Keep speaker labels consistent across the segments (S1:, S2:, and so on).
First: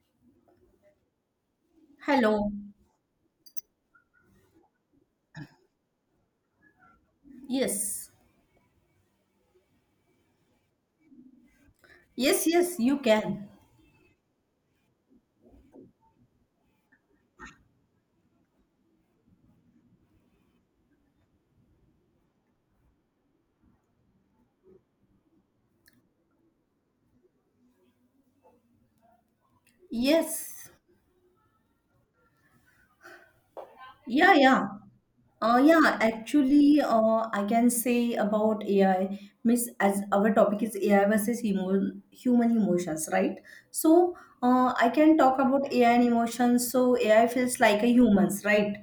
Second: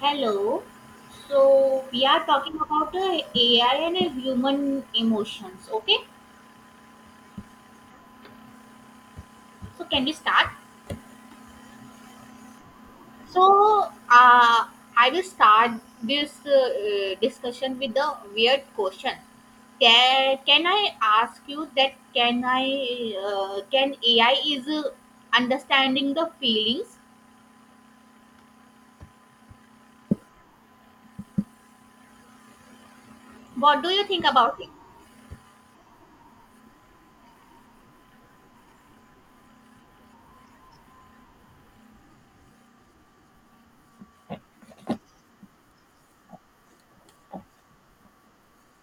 S1: Hello. So we are
S2: Hello.
S1: talking about the AI and human emotions. Okay.
S2: Yes.
S1: So can we start?
S2: Yes, yes, you can.
S1: So uh, I will start this discussion with the weird question. Can I ask you that? Can I? Can AI is understanding the feelings?
S2: Yes.
S1: What do you think
S2: Yeah,
S1: about
S2: yeah.
S1: it?
S2: Yeah, actually, I can say about AI, Miss, as our topic is AI versus emo human emotions, right? So, I can talk about AI and emotions. So, AI feels like a humans, right?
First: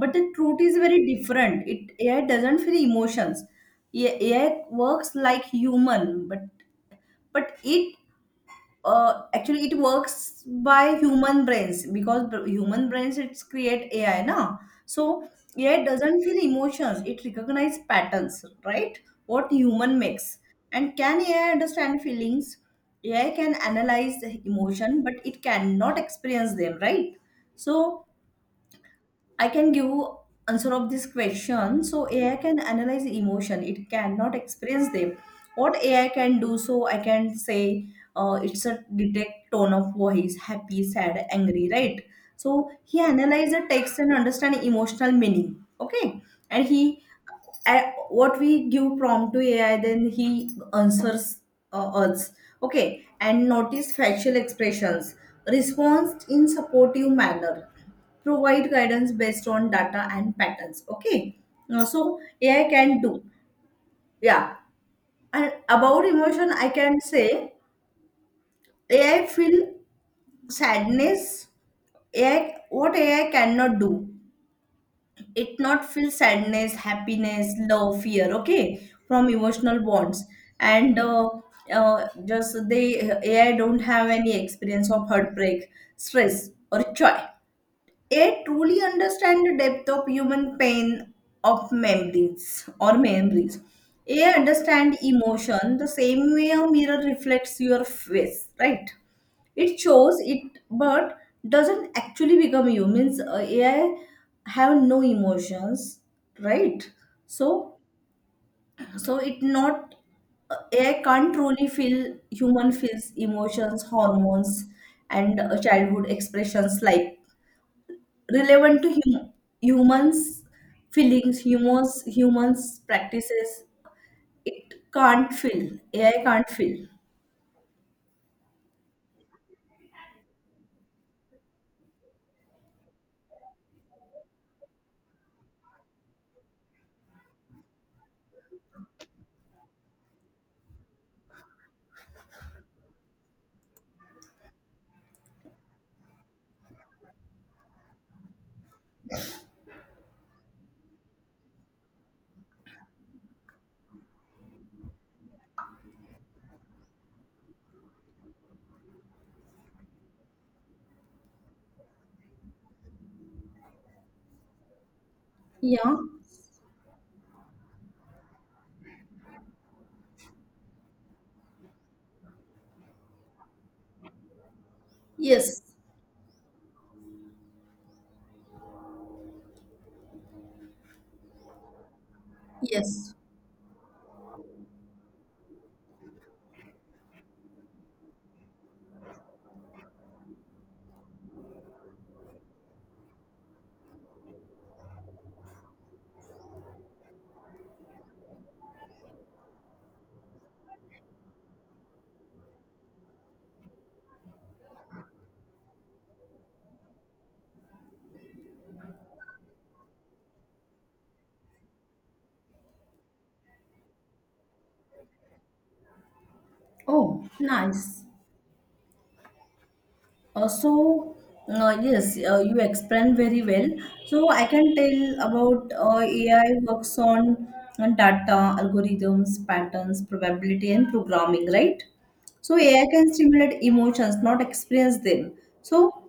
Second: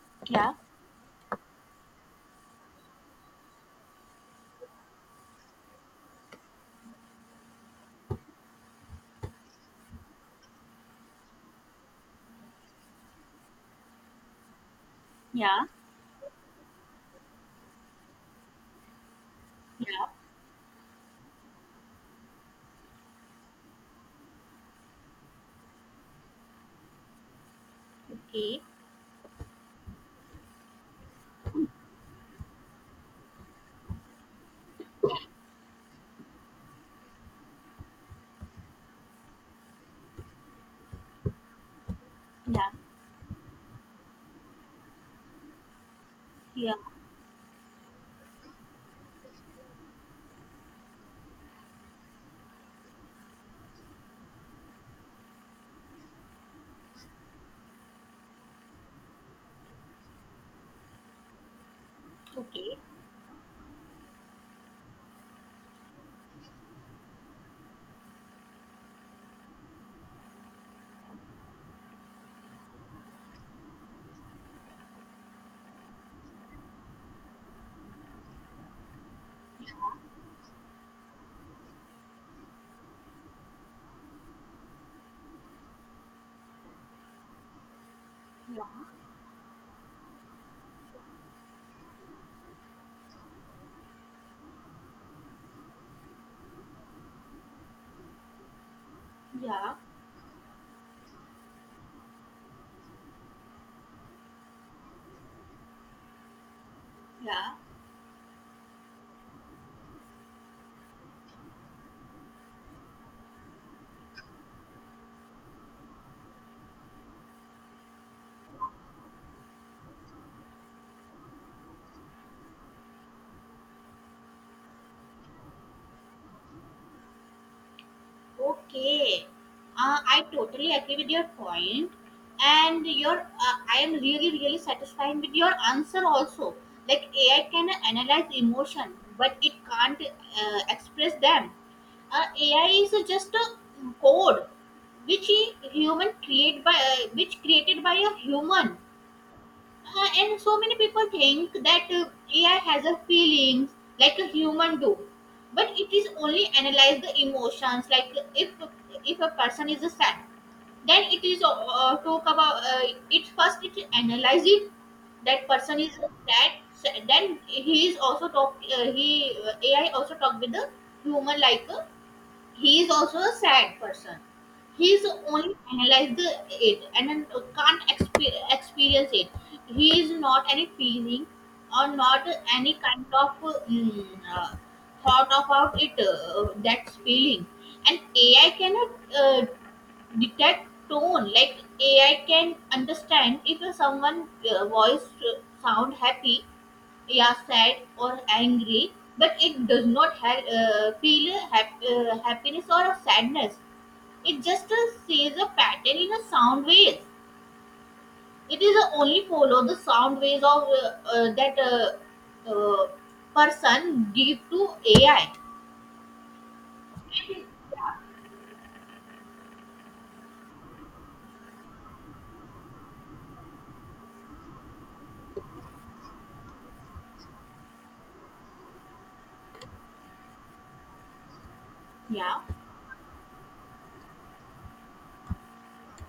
S2: But the
S1: Yeah.
S2: truth is very different. It AI doesn't feel emotions. AI works like human, but it actually it works by human brains because human brains it's create AI now. So
S1: Yeah.
S2: AI doesn't feel emotions; it recognizes patterns, right? What human
S1: Yeah.
S2: makes, and can AI understand feelings? AI can analyze the emotion, but it cannot experience them, right? So
S1: Okay.
S2: I can give answer of this question. So AI can analyze emotion. It cannot experience them. What AI can do, so I can say it's a detect tone of voice, happy, sad, angry, right?
S1: Yeah.
S2: So he analyze the text and understand emotional meaning. Okay, and
S1: Yeah.
S2: he what we give prompt to AI, then he answers us. Okay, and notice facial expressions, response in supportive manner, provide guidance based on data and patterns, okay. So AI
S1: Okay.
S2: can do, yeah. And about emotion I can say AI feel sadness. AI, what AI cannot do, it not feel sadness, happiness, love, fear, okay, from emotional bonds. And uh, uh, just they AI don't have any experience of heartbreak, stress, or joy. AI
S1: Yeah.
S2: truly understand the depth of human pain, of memories or memories. AI understand emotion the same way a mirror reflects your face, right?
S1: Yeah.
S2: It shows it, but doesn't actually become you. Means AI have no emotions, right?
S1: Yeah.
S2: So, so it not AI can't truly feel human feels emotions, hormones, and childhood expressions like relevant to humans feelings, humans, humans practices. It can't fill. AI can't fill.
S1: Okay, I totally agree with your point, and your I am really satisfied with your answer also. Like AI can analyze emotion, but it can't express them. AI is just a code which a human create by which created by a human. And so many people think that AI has a feelings like a human do, but it is only analyze the emotions. Like if a person is sad, then it is talk about it first. It analyze it that person is
S2: Yeah.
S1: sad. Then he is also talk. He AI also talk with the human like. He is also a sad person. He's only
S2: Yes.
S1: analyzed it, and then can't experience it. He is not any feeling or not any
S2: Yes.
S1: kind of mm, uh, thought about it, that's feeling. And AI cannot uh, detect tone. Like AI can understand if someone voice sound happy, yeah, sad, or angry, but it does not feel happiness or a sadness. It just says a pattern in a sound waves. It is only follow the sound waves of that uh, person give to AI.
S2: Oh, nice. Uh, so, yes, you explained very well. So, I can tell about AI works on data, algorithms, patterns, probability, and programming, right?
S1: Yeah.
S2: So, AI can stimulate emotions, not experience them. So,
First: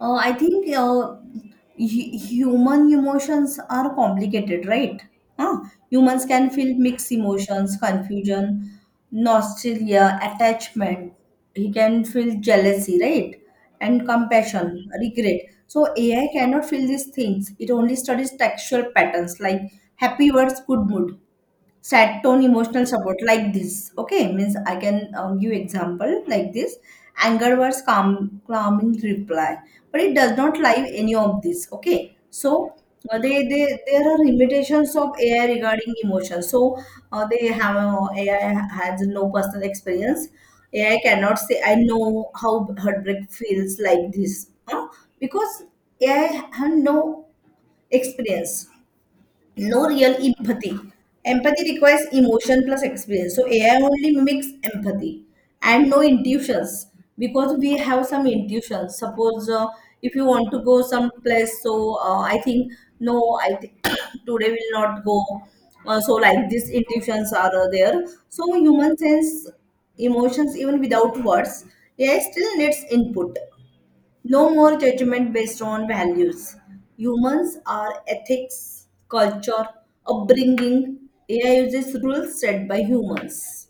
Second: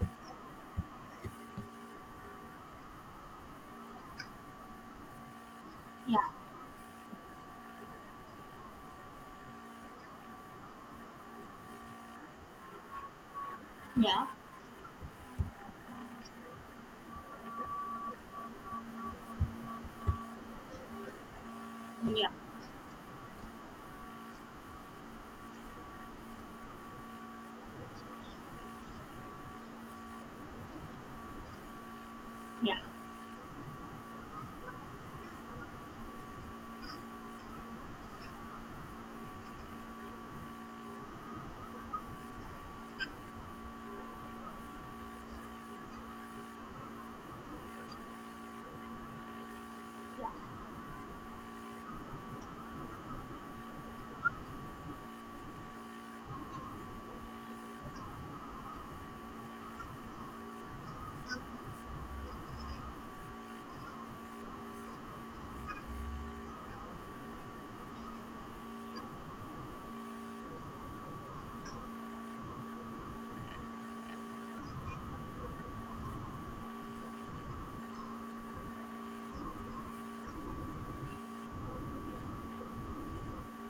S2: I think human emotions are complicated, right? Huh?
S1: Yeah.
S2: Humans can feel mixed emotions, confusion, nostalgia, attachment. He can feel jealousy, right? And
S1: Yeah.
S2: compassion, regret. So AI cannot feel these things. It only studies textual patterns like happy words, good mood, sad
S1: Yeah.
S2: tone, emotional support like this, okay. Means I can give example like this, anger was calm, calming reply, but it does not live any of this, okay. So
S1: Yeah.
S2: they there are limitations of AI regarding emotion. So they have AI has no personal experience. AI cannot say I know how heartbreak feels like this, huh? Because AI have no experience, no real empathy. Empathy requires emotion plus experience. So AI only mimics empathy and no intuitions, because we have some intuitions. Suppose if you want to go some place, so I think no, I think today will not go. So like these intuitions are there. So human sense emotions even without words. AI still needs input. No more judgment based on values. Humans are ethics, culture, upbringing. AI uses rules set by humans.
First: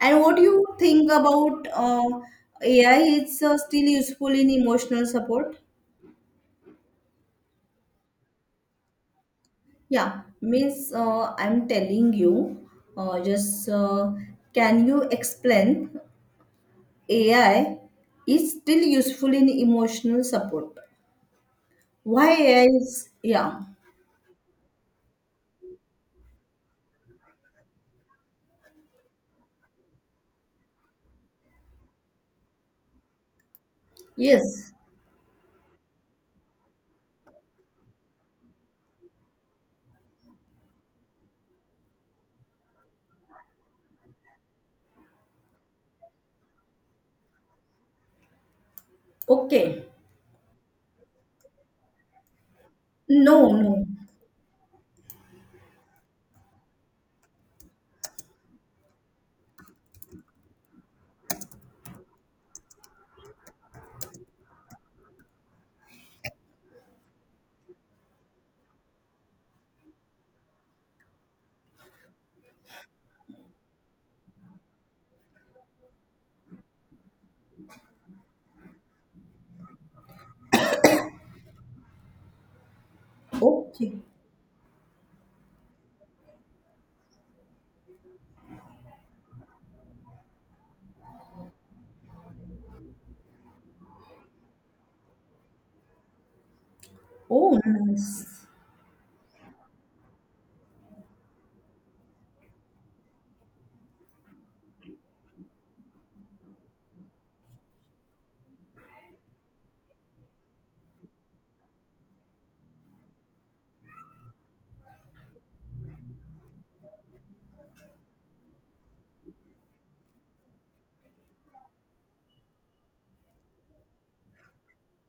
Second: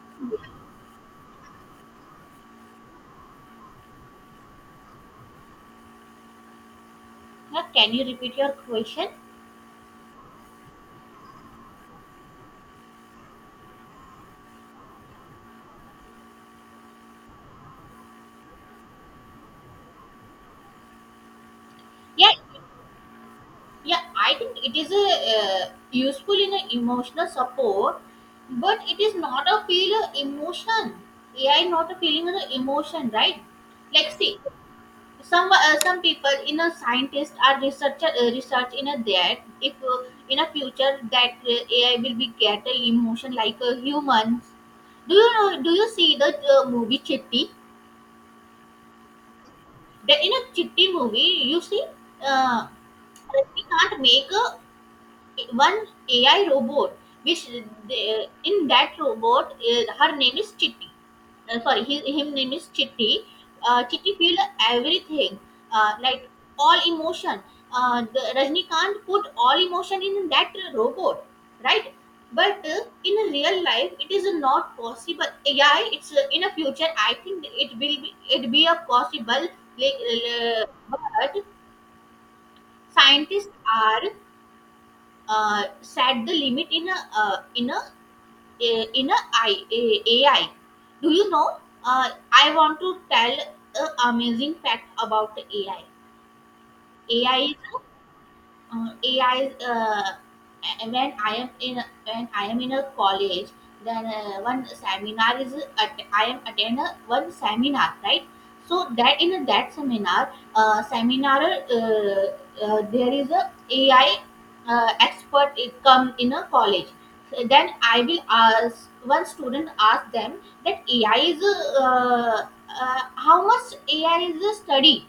S2: And what do you think about AI? It's still useful in emotional support.
S1: Yeah. Can you repeat your question?
S2: Yeah, means I'm telling you, just can you explain AI is still useful in emotional support? Why
S1: Yeah.
S2: AI is, yeah,
S1: Yeah, I think it is a uh, useful in a emotional support, but it is not a feel a emotion. AI not a feeling an emotion, right? Like, see,
S2: yes,
S1: some people in a scientist are researcher research in a that if in a future that AI will be get a emotion like a humans. Do you know? Do you see the movie Chitti?
S2: okay.
S1: The in a Chitti movie you see uh,
S2: No,
S1: he
S2: no.
S1: can't make a one AI robot, which they, in that robot, her name is Chitti. Sorry, his him name is Chitti. Chitti feel everything, like all emotion. The Rajnikant put all emotion in that robot, right? But in a real life, it is not possible. AI, it's in a future. I think it will be it be a possible. Like, but scientists
S2: Okay.
S1: are set the limit in a in a in a AI. Do you know? I want to tell an amazing fact about AI. AI is
S2: Oh, nice.
S1: AI. And when I am in a college, then one seminar is at, I am attend a, one seminar, right? So that in that seminar, there is a AI expert it come in a college. So then I will ask one student ask them that AI is uh, how much AI is a study.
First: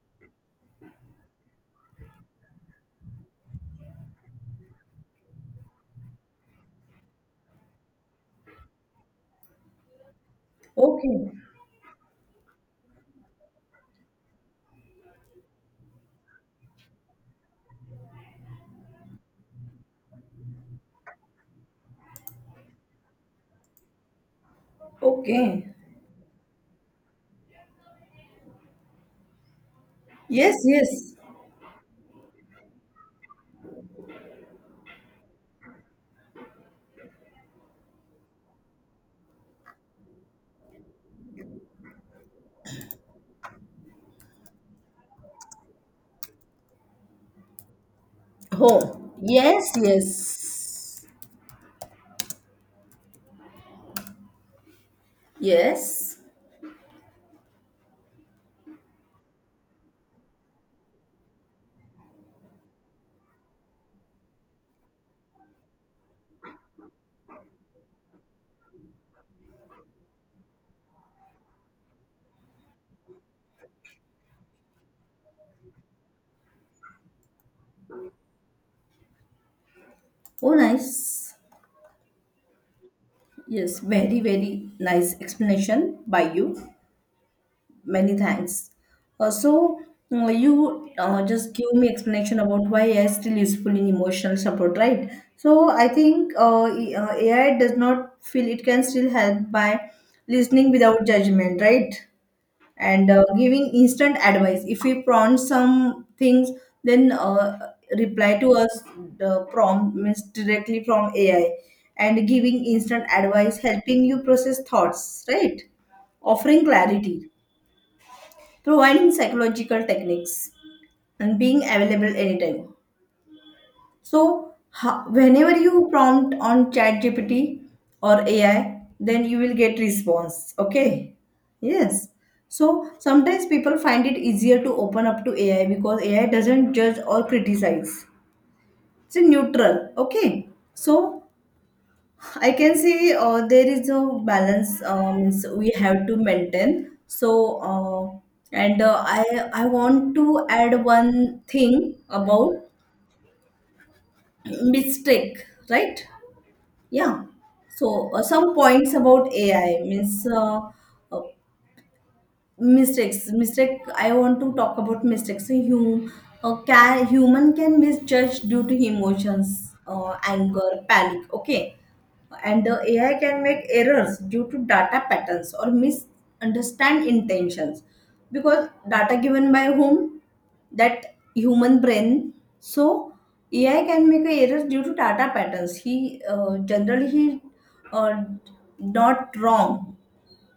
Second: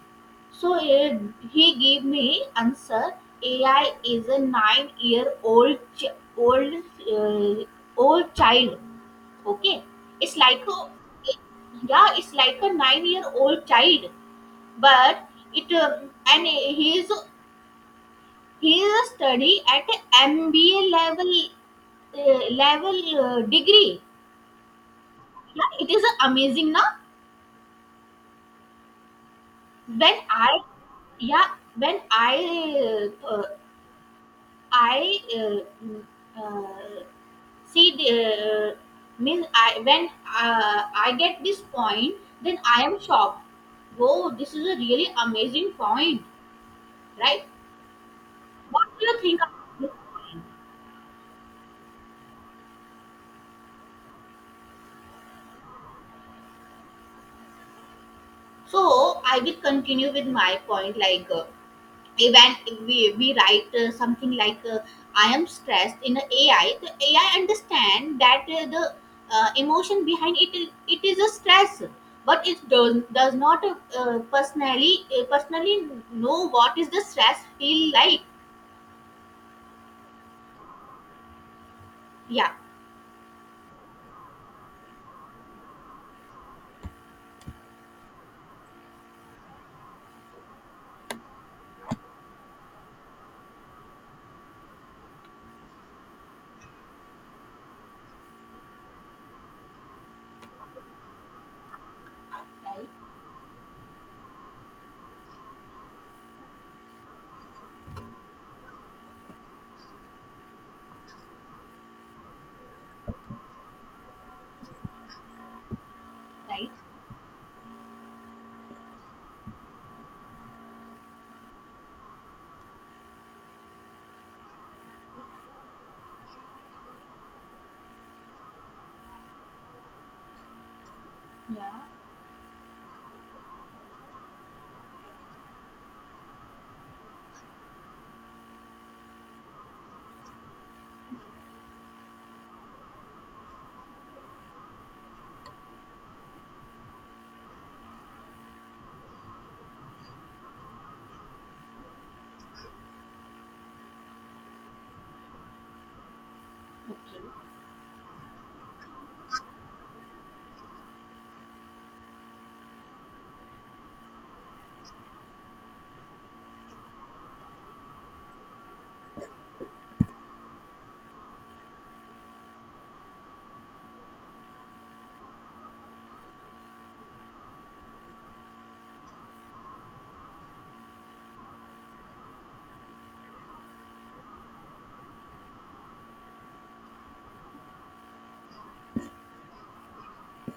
S1: So he gave me answer. AI is a 9-year-old old uh, old child. Okay, it's like a
S2: Okay.
S1: yeah, it's like a 9-year-old child, but it and he is a study at MBA level uh, level degree. Yeah,
S2: Okay.
S1: it is amazing now. When
S2: Yes,
S1: I
S2: yes.
S1: yeah when I uh, see the means I when I get this point, then I am shocked. Whoa, this is a really amazing point, right? What do
S2: Oh,
S1: you think
S2: yes,
S1: about this point?
S2: yes. Yes.
S1: So I will continue with my point like even if we write something like I am stressed in the AI. The AI understand that the emotion behind it is a stress, but it does not personally know what is the stress feel like.
S2: Oh, nice.
S1: Yeah.
S2: Yes, very, very nice explanation by you. Many thanks. Uh, so, you just give me explanation about why AI is still useful in emotional support, right? So, I think AI does not feel, it can still help by listening without judgment, right?
S1: Right.
S2: And giving instant advice. If we prompt some things, then reply to us, the prompt means directly from AI, and giving instant advice, helping you process thoughts, right? Offering
S1: Right.
S2: clarity, providing psychological techniques, and being available anytime. So, whenever you prompt on ChatGPT or AI, then you will get response. Okay.
S1: Yeah.
S2: Yes. So sometimes people find it easier to open up to AI because AI doesn't judge or criticize. It's neutral. Okay. So I can say there is a balance, so we have to maintain. And I want to add one thing about mistake, right? Yeah.
S1: Okay.
S2: So some points about AI, means uh, mistake, I want to talk about mistakes. So human can misjudge due to emotions, anger, panic, okay, and the AI can make errors due to data patterns or misunderstand intentions, because data given by whom? That human brain. So AI can make errors due to data patterns. He generally he uh, not wrong,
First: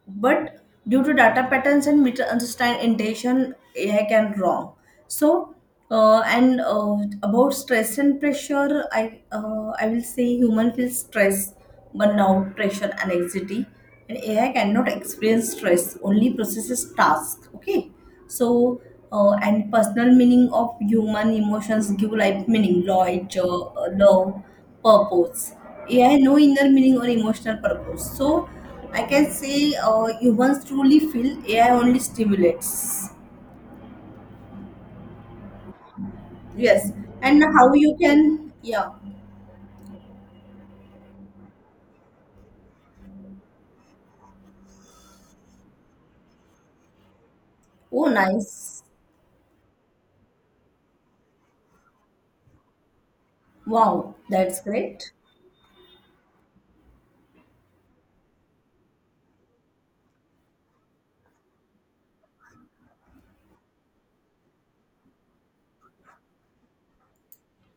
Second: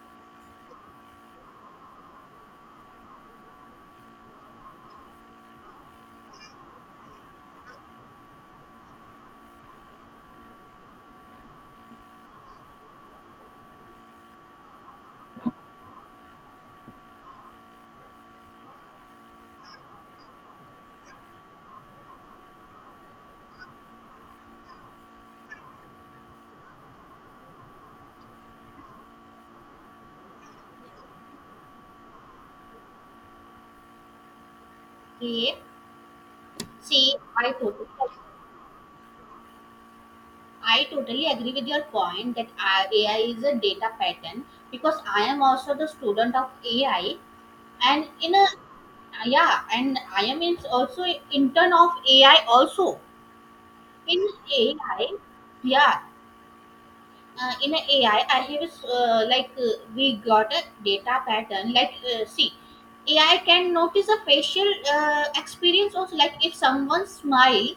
S2: but due to data patterns and misunderstand intention, AI can wrong. So and about stress and pressure, I will say human feels stress, burnout, pressure, and anxiety, and AI cannot experience stress, only processes task, okay. So and personal meaning of human emotions give life meaning, love, purpose. AI no inner meaning or emotional purpose. So I can say humans truly feel, AI only stimulates.
S1: Okay,
S2: Yes,
S1: see,
S2: and how you can, yeah.
S1: I totally agree with your point that AI is a data pattern, because I am also the student of AI,
S2: Oh,
S1: and in a
S2: nice.
S1: Yeah, and I am in also intern of AI also.
S2: Wow,
S1: In
S2: that's great.
S1: AI, yeah, in a AI, I have like we got a data pattern. Like see, AI can notice a facial experience also. Like if someone smiles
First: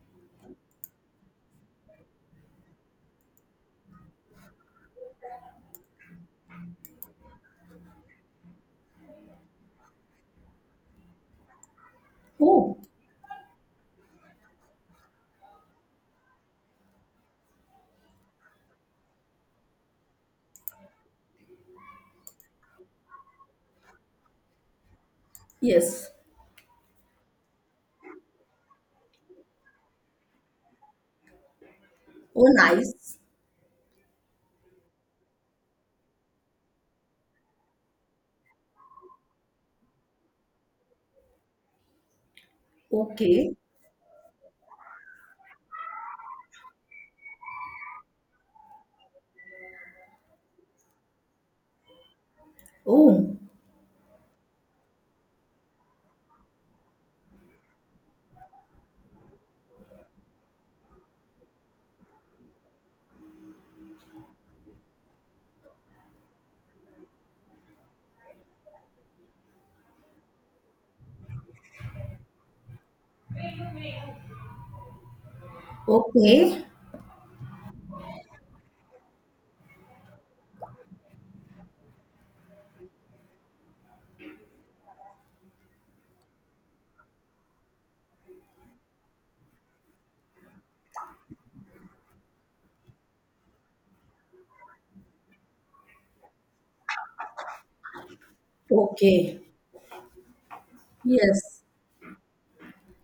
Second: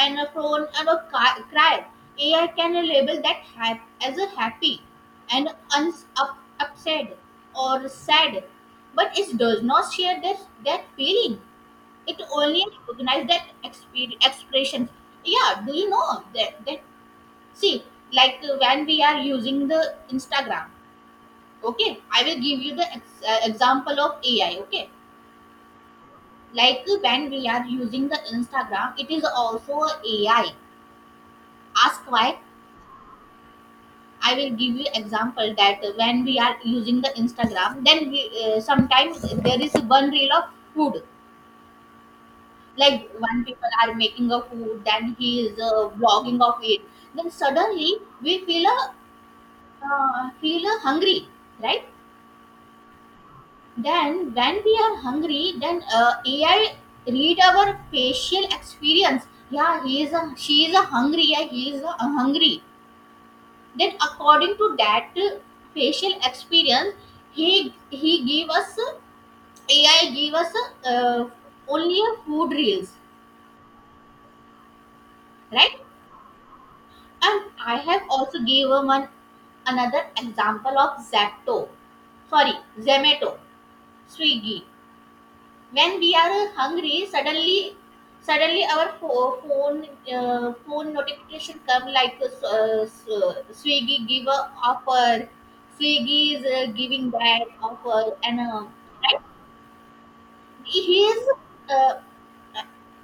S1: and a phone and a cry, AI can label that as a happy and upset or sad, but it does not share that that feeling. It only
S2: Oh,
S1: recognize that expressions. Yeah. Do you know that that see, like when we are using the Instagram. Okay, I will give you the example of AI. Okay,
S2: yes.
S1: like when we are using the Instagram, it is also a AI, ask why.
S2: Oh, nice.
S1: I will give you example that when we are using the Instagram then we sometimes there is one reel of food. Like one
S2: Okay.
S1: people are making a food, then he is vlogging of it. Then suddenly we feel a feel a hungry, right?
S2: Oh,
S1: Then when we are hungry, then AI read our facial experience. Yeah, he is a she is a hungry. Yeah, he is a hungry. Then according to that facial experience, he give us AI give us uh, only a food reels, right?
S2: okay.
S1: And I have also gave him an, another example of Zapto. Sorry, Zomato, Swiggy. When we are hungry, suddenly our phone phone notification come like Swiggy give a offer. Swiggy is giving that offer, and right?
S2: Okay.
S1: He is
S2: Yes.
S1: uh,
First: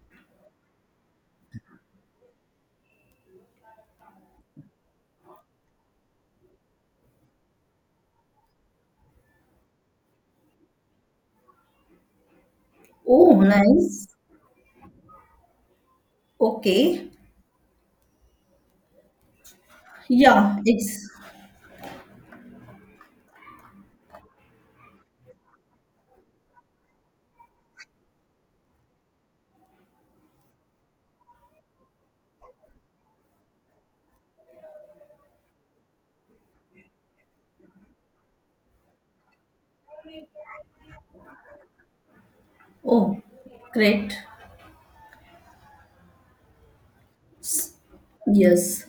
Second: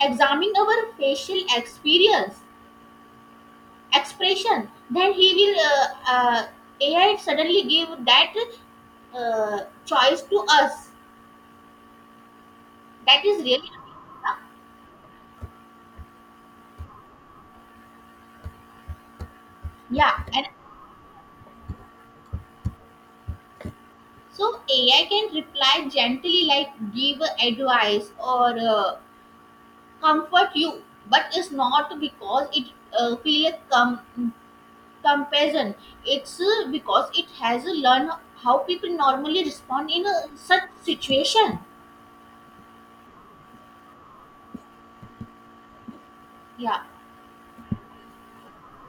S1: examining our facial experience expression, then he will AI suddenly give that choice to us. That
S2: Oh,
S1: is really
S2: nice.
S1: huh?
S2: Okay.
S1: Yeah. And
S2: Yeah, it's
S1: so AI can reply gently, like give advice or comfort you, but it's not because it feel compassion. It's because it has learned how people normally respond in a such situation.
S2: oh, great.
S1: Yeah.
S2: Yes.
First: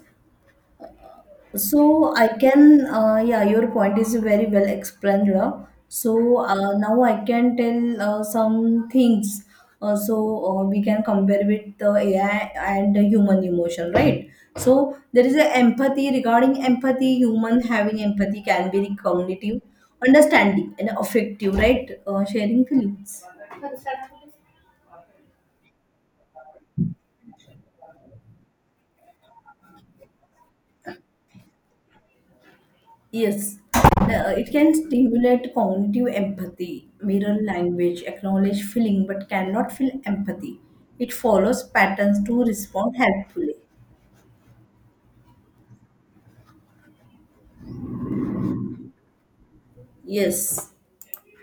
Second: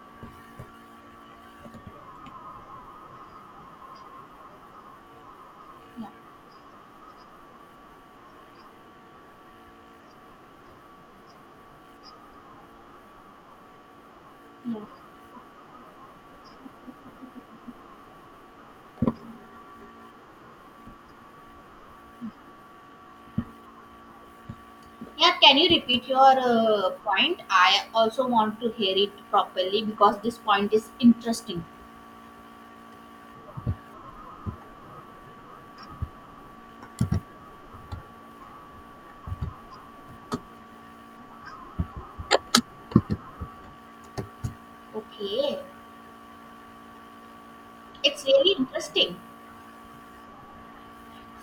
S2: So I can, yeah, your point is very well explained. Ra.
S1: Yeah.
S2: So now I can tell some things. We can compare with the AI and the human emotion, right?
S1: Yeah.
S2: So there is a empathy. Regarding empathy, human having empathy can be cognitive, understanding, and affective, right? Sharing feelings.
S1: Yeah, can you repeat your point? I also want to hear it properly because this point is interesting.
S2: Yes, it can stimulate cognitive empathy, mirror language, acknowledge feeling, but cannot feel empathy. It follows patterns to respond helpfully.
S1: Okay, it's really interesting.
S2: Yes,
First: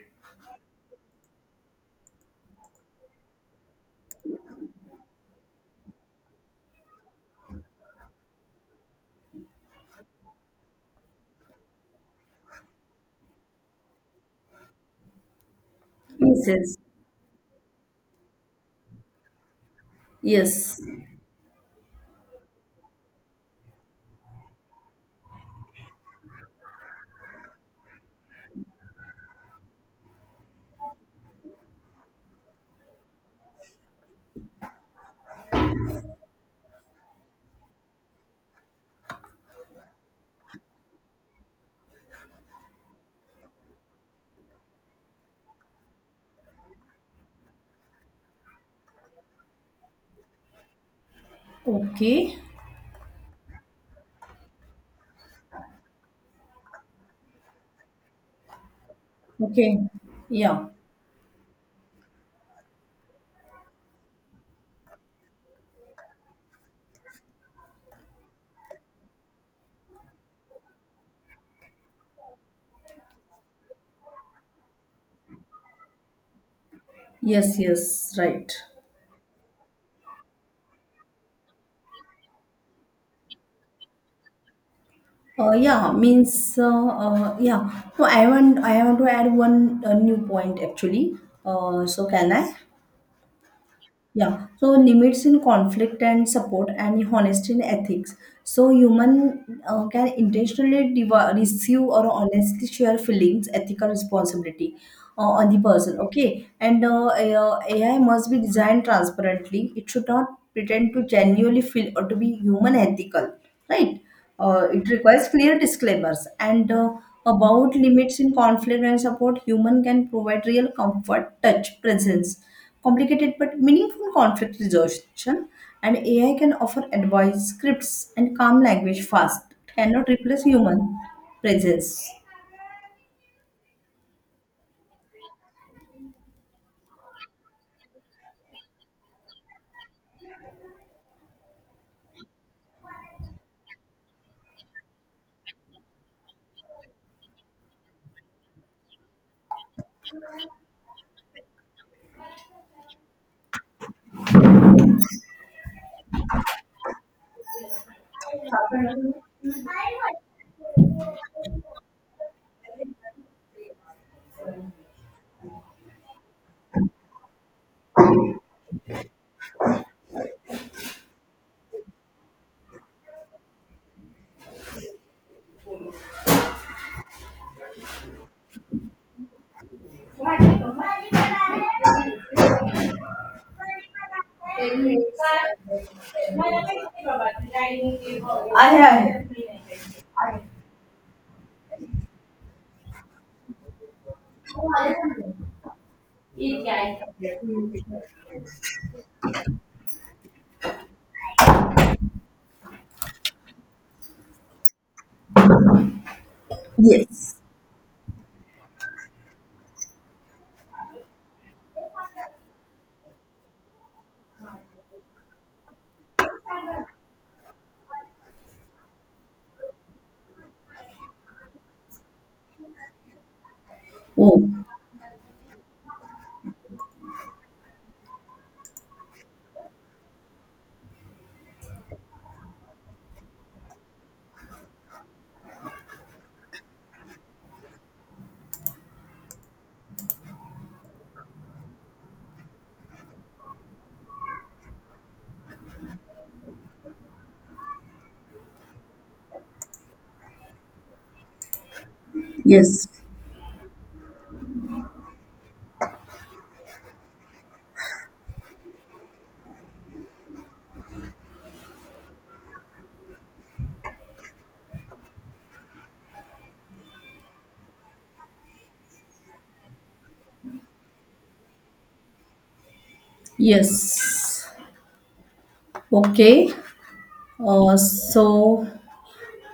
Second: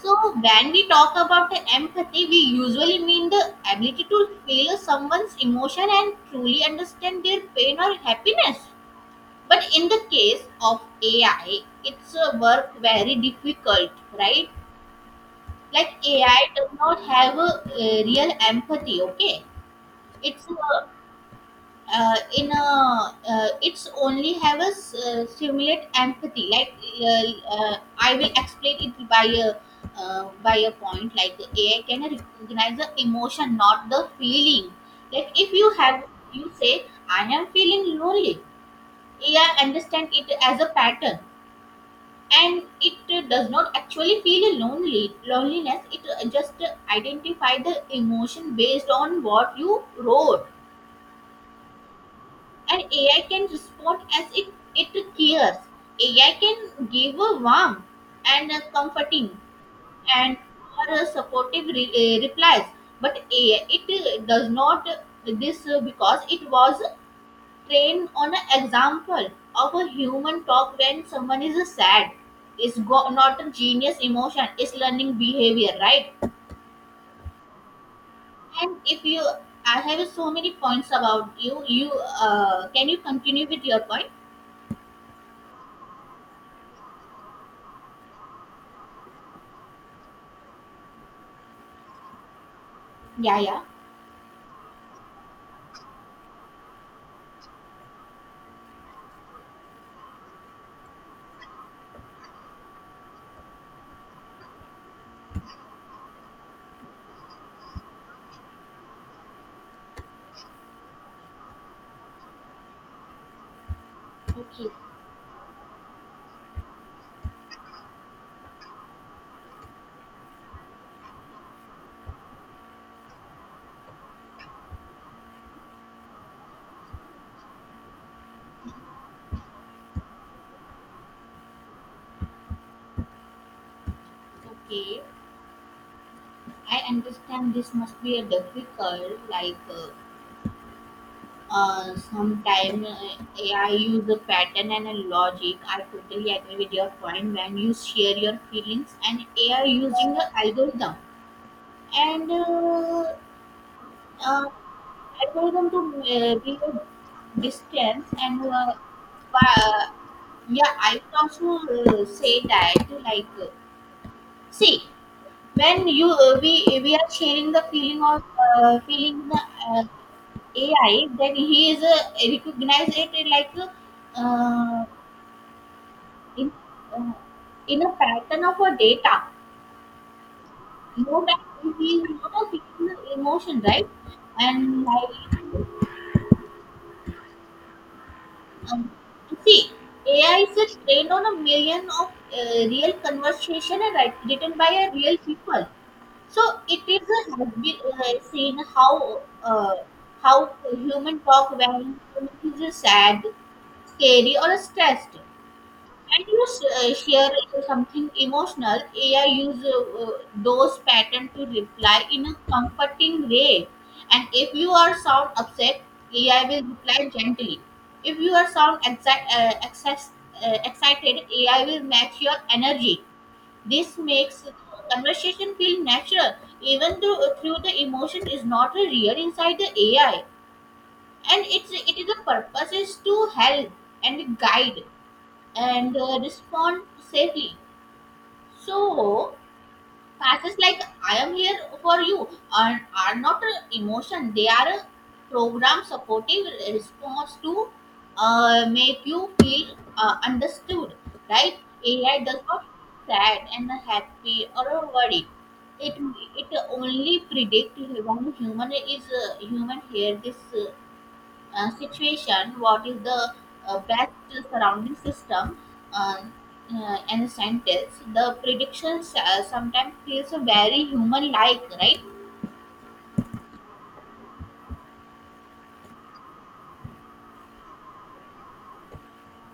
S1: So, when we talk about the empathy, we usually mean the ability to feel someone's emotion and truly understand their pain or happiness. But in the case of AI, it's a work very difficult, right? Like
S2: yes,
S1: AI does
S2: yes,
S1: not have a, real empathy. Okay, it's
S2: yes.
S1: in a it's only have a simulate empathy, like I will explain it by a point. Like the AI can recognize the emotion, not the feeling. Like if you have you say I am feeling lonely, AI understand it as a pattern, and it does not actually feel a lonely loneliness. It just identify the emotion based on what you wrote.
S2: Okay,
S1: And AI can respond as if it cares. AI can give a warm and a comforting
S2: okay,
S1: and
S2: yeah,
S1: or a supportive replies, but AI it does not this because it was trained on an example of a human talk when someone is sad. It's not a genius emotion. It's learning behavior, right?
S2: yes, yes, right.
S1: And if you, I have so many points about you. You can you continue with your point?
S2: Yeah, means yeah. No, I want to add one new point actually. So can I?
S1: Yeah, yeah.
S2: Yeah, so limits in conflict and support, and honesty in ethics. So human can intentionally deva receive or honestly share feelings, ethical responsibility on the person. Okay, and AI must be designed transparently. It should not pretend to genuinely feel or to be human ethical, right?
S1: Okay.
S2: It requires clear disclaimers and about limits in conflict and support. Human can provide real comfort, touch, presence, complicated but meaningful conflict resolution. And AI can offer advice, scripts, and calm language fast. It cannot replace human presence.
S1: Okay, I understand this must be a difficult, like sometimes I use a pattern and a logic. I totally agree with your point when you share your feelings and AI using the algorithm and uh, algorithm to be a distance and pa- yeah, I would also say that like see, when you we are sharing the feeling of feeling the uh, AI, then he is recognize it in like uh, in uh, in a pattern of a data. No, that he is not a feeling the emotion, right? And like
S2: आहे
S1: um,
S2: आहे.
S1: see, AI is trained on a million of real conversation and write, written by a real people. So it is a has been seen how human talk when human is sad, scary, or stressed, and you share
S2: Yes.
S1: something emotional. AI use those pattern to reply in a comforting way, and if you are sound upset, AI will reply gently. If you are sound excited, AI will match your energy. This makes
S2: Oh,
S1: conversation feel natural, even though through the emotion is not real inside the AI, and it is the purpose is to help and guide and respond safely. So passes like I am here for you are, are not a emotion, they are a program supportive response to make you feel understood, right? AI does not
S2: yes.
S1: sad and happy or worried. It, it only predict when human is human hear this situation, what is the best surrounding system, uh, and sentence. The predictions sometimes feels very human-like, right?
S2: Yes. Okay. So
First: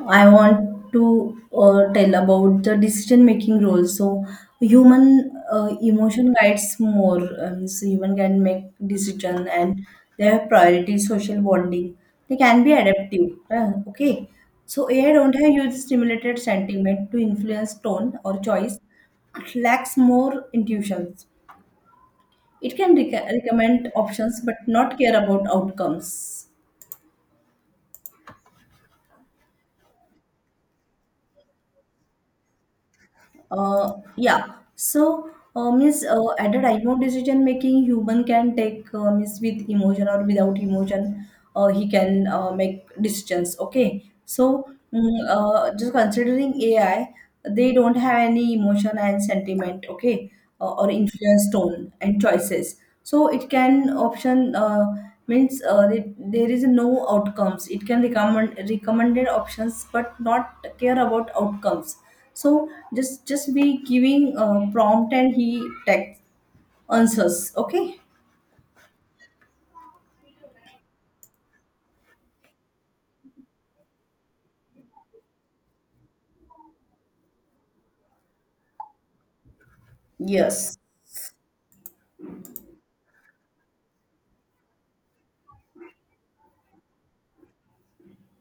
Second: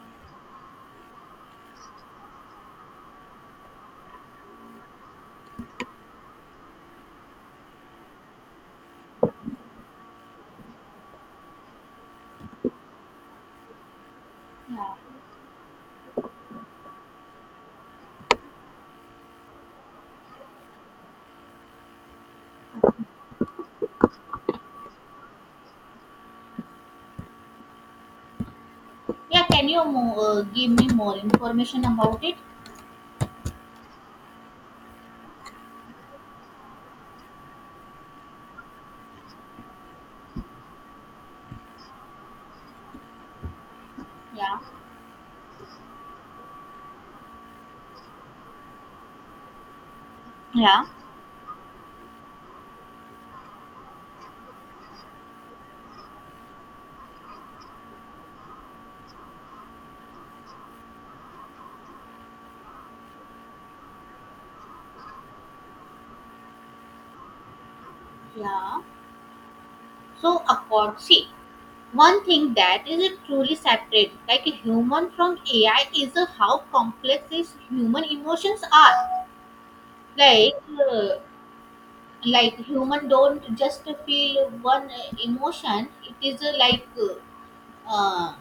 S2: I want to tell about the decision making role. So, human emotion guides more. Human can make decision and they have priority social bonding. They can be adaptive. Okay.
S1: Yeah.
S2: So, AI don't have huge stimulated sentiment to influence tone or choice. It lacks more intuitions. It can recommend options but not care about outcomes.
S1: Yeah. Can you give me more information about it?
S2: Yeah. So, means at a time of decision making, human can take means with emotion or without emotion, he can make decisions. Okay.
S1: Yeah.
S2: So, just considering AI, they don't have any emotion and sentiment. Okay,
S1: Yeah.
S2: or influence tone and choices. So it can option there is no outcomes. It can recommend recommended options, but not care about outcomes. So just be giving a prompt and he text answers. Okay.
S1: Yeah. So, accord. See, one thing that is a truly separate, like a human from AI, is how complex is human emotions are. Like,
S2: Yes.
S1: uh, like human don't just feel one emotion. It is uh,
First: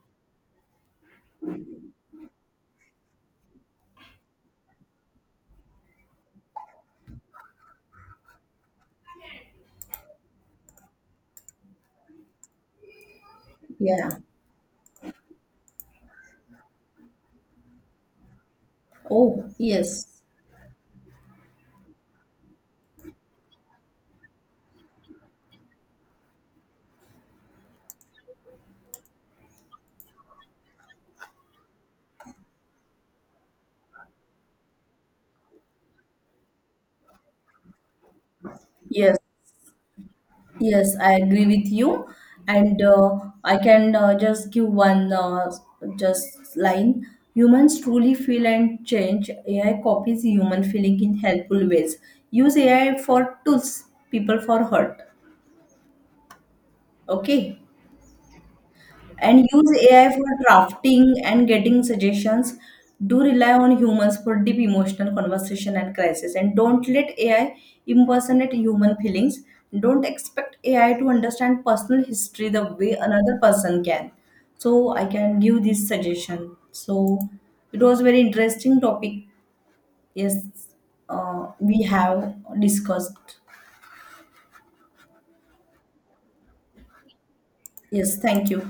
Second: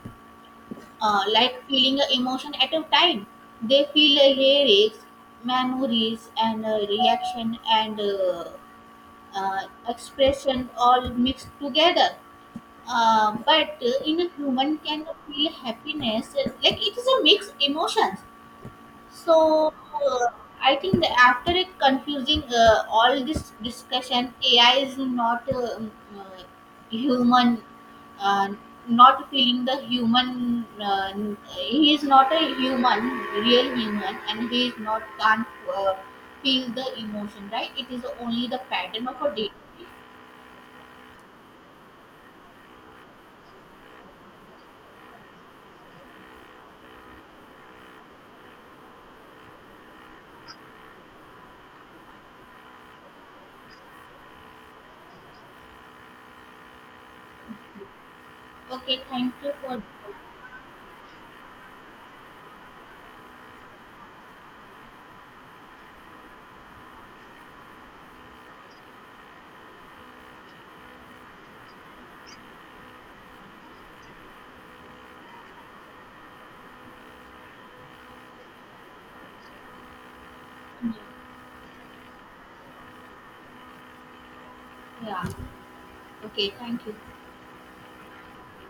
S1: like feeling a emotion at a time. They feel lyrics, memories, and reaction, and uh, expression all mixed together. But
S2: Yeah.
S1: in a human can feel happiness, like it is a mixed emotions.
S2: Oh
S1: So,
S2: yes.
S1: uh, I think that after it confusing all this discussion, AI is not uh, human, uh, not feeling the human. He is not a human, real human, and he is not can't uh, feel the emotion. Right? It is only the pattern
S2: Yes.
S1: of a data.
S2: Yes, I agree with you. And I can just give one just line. Humans truly feel and change. AI copies human feeling in helpful ways. Use AI for tools, people for hurt. Okay.
S1: Okay. Thank
S2: And
S1: you
S2: use
S1: for.
S2: AI for drafting and getting suggestions. Do rely on humans for deep emotional conversation and crisis, and don't let AI impersonate human feelings. Don't expect AI to understand personal history the way another person can. So I can give this suggestion. So it was very interesting topic. Yes, we have discussed.
S1: Yeah. Okay. Thank you.
S2: Yes, thank you.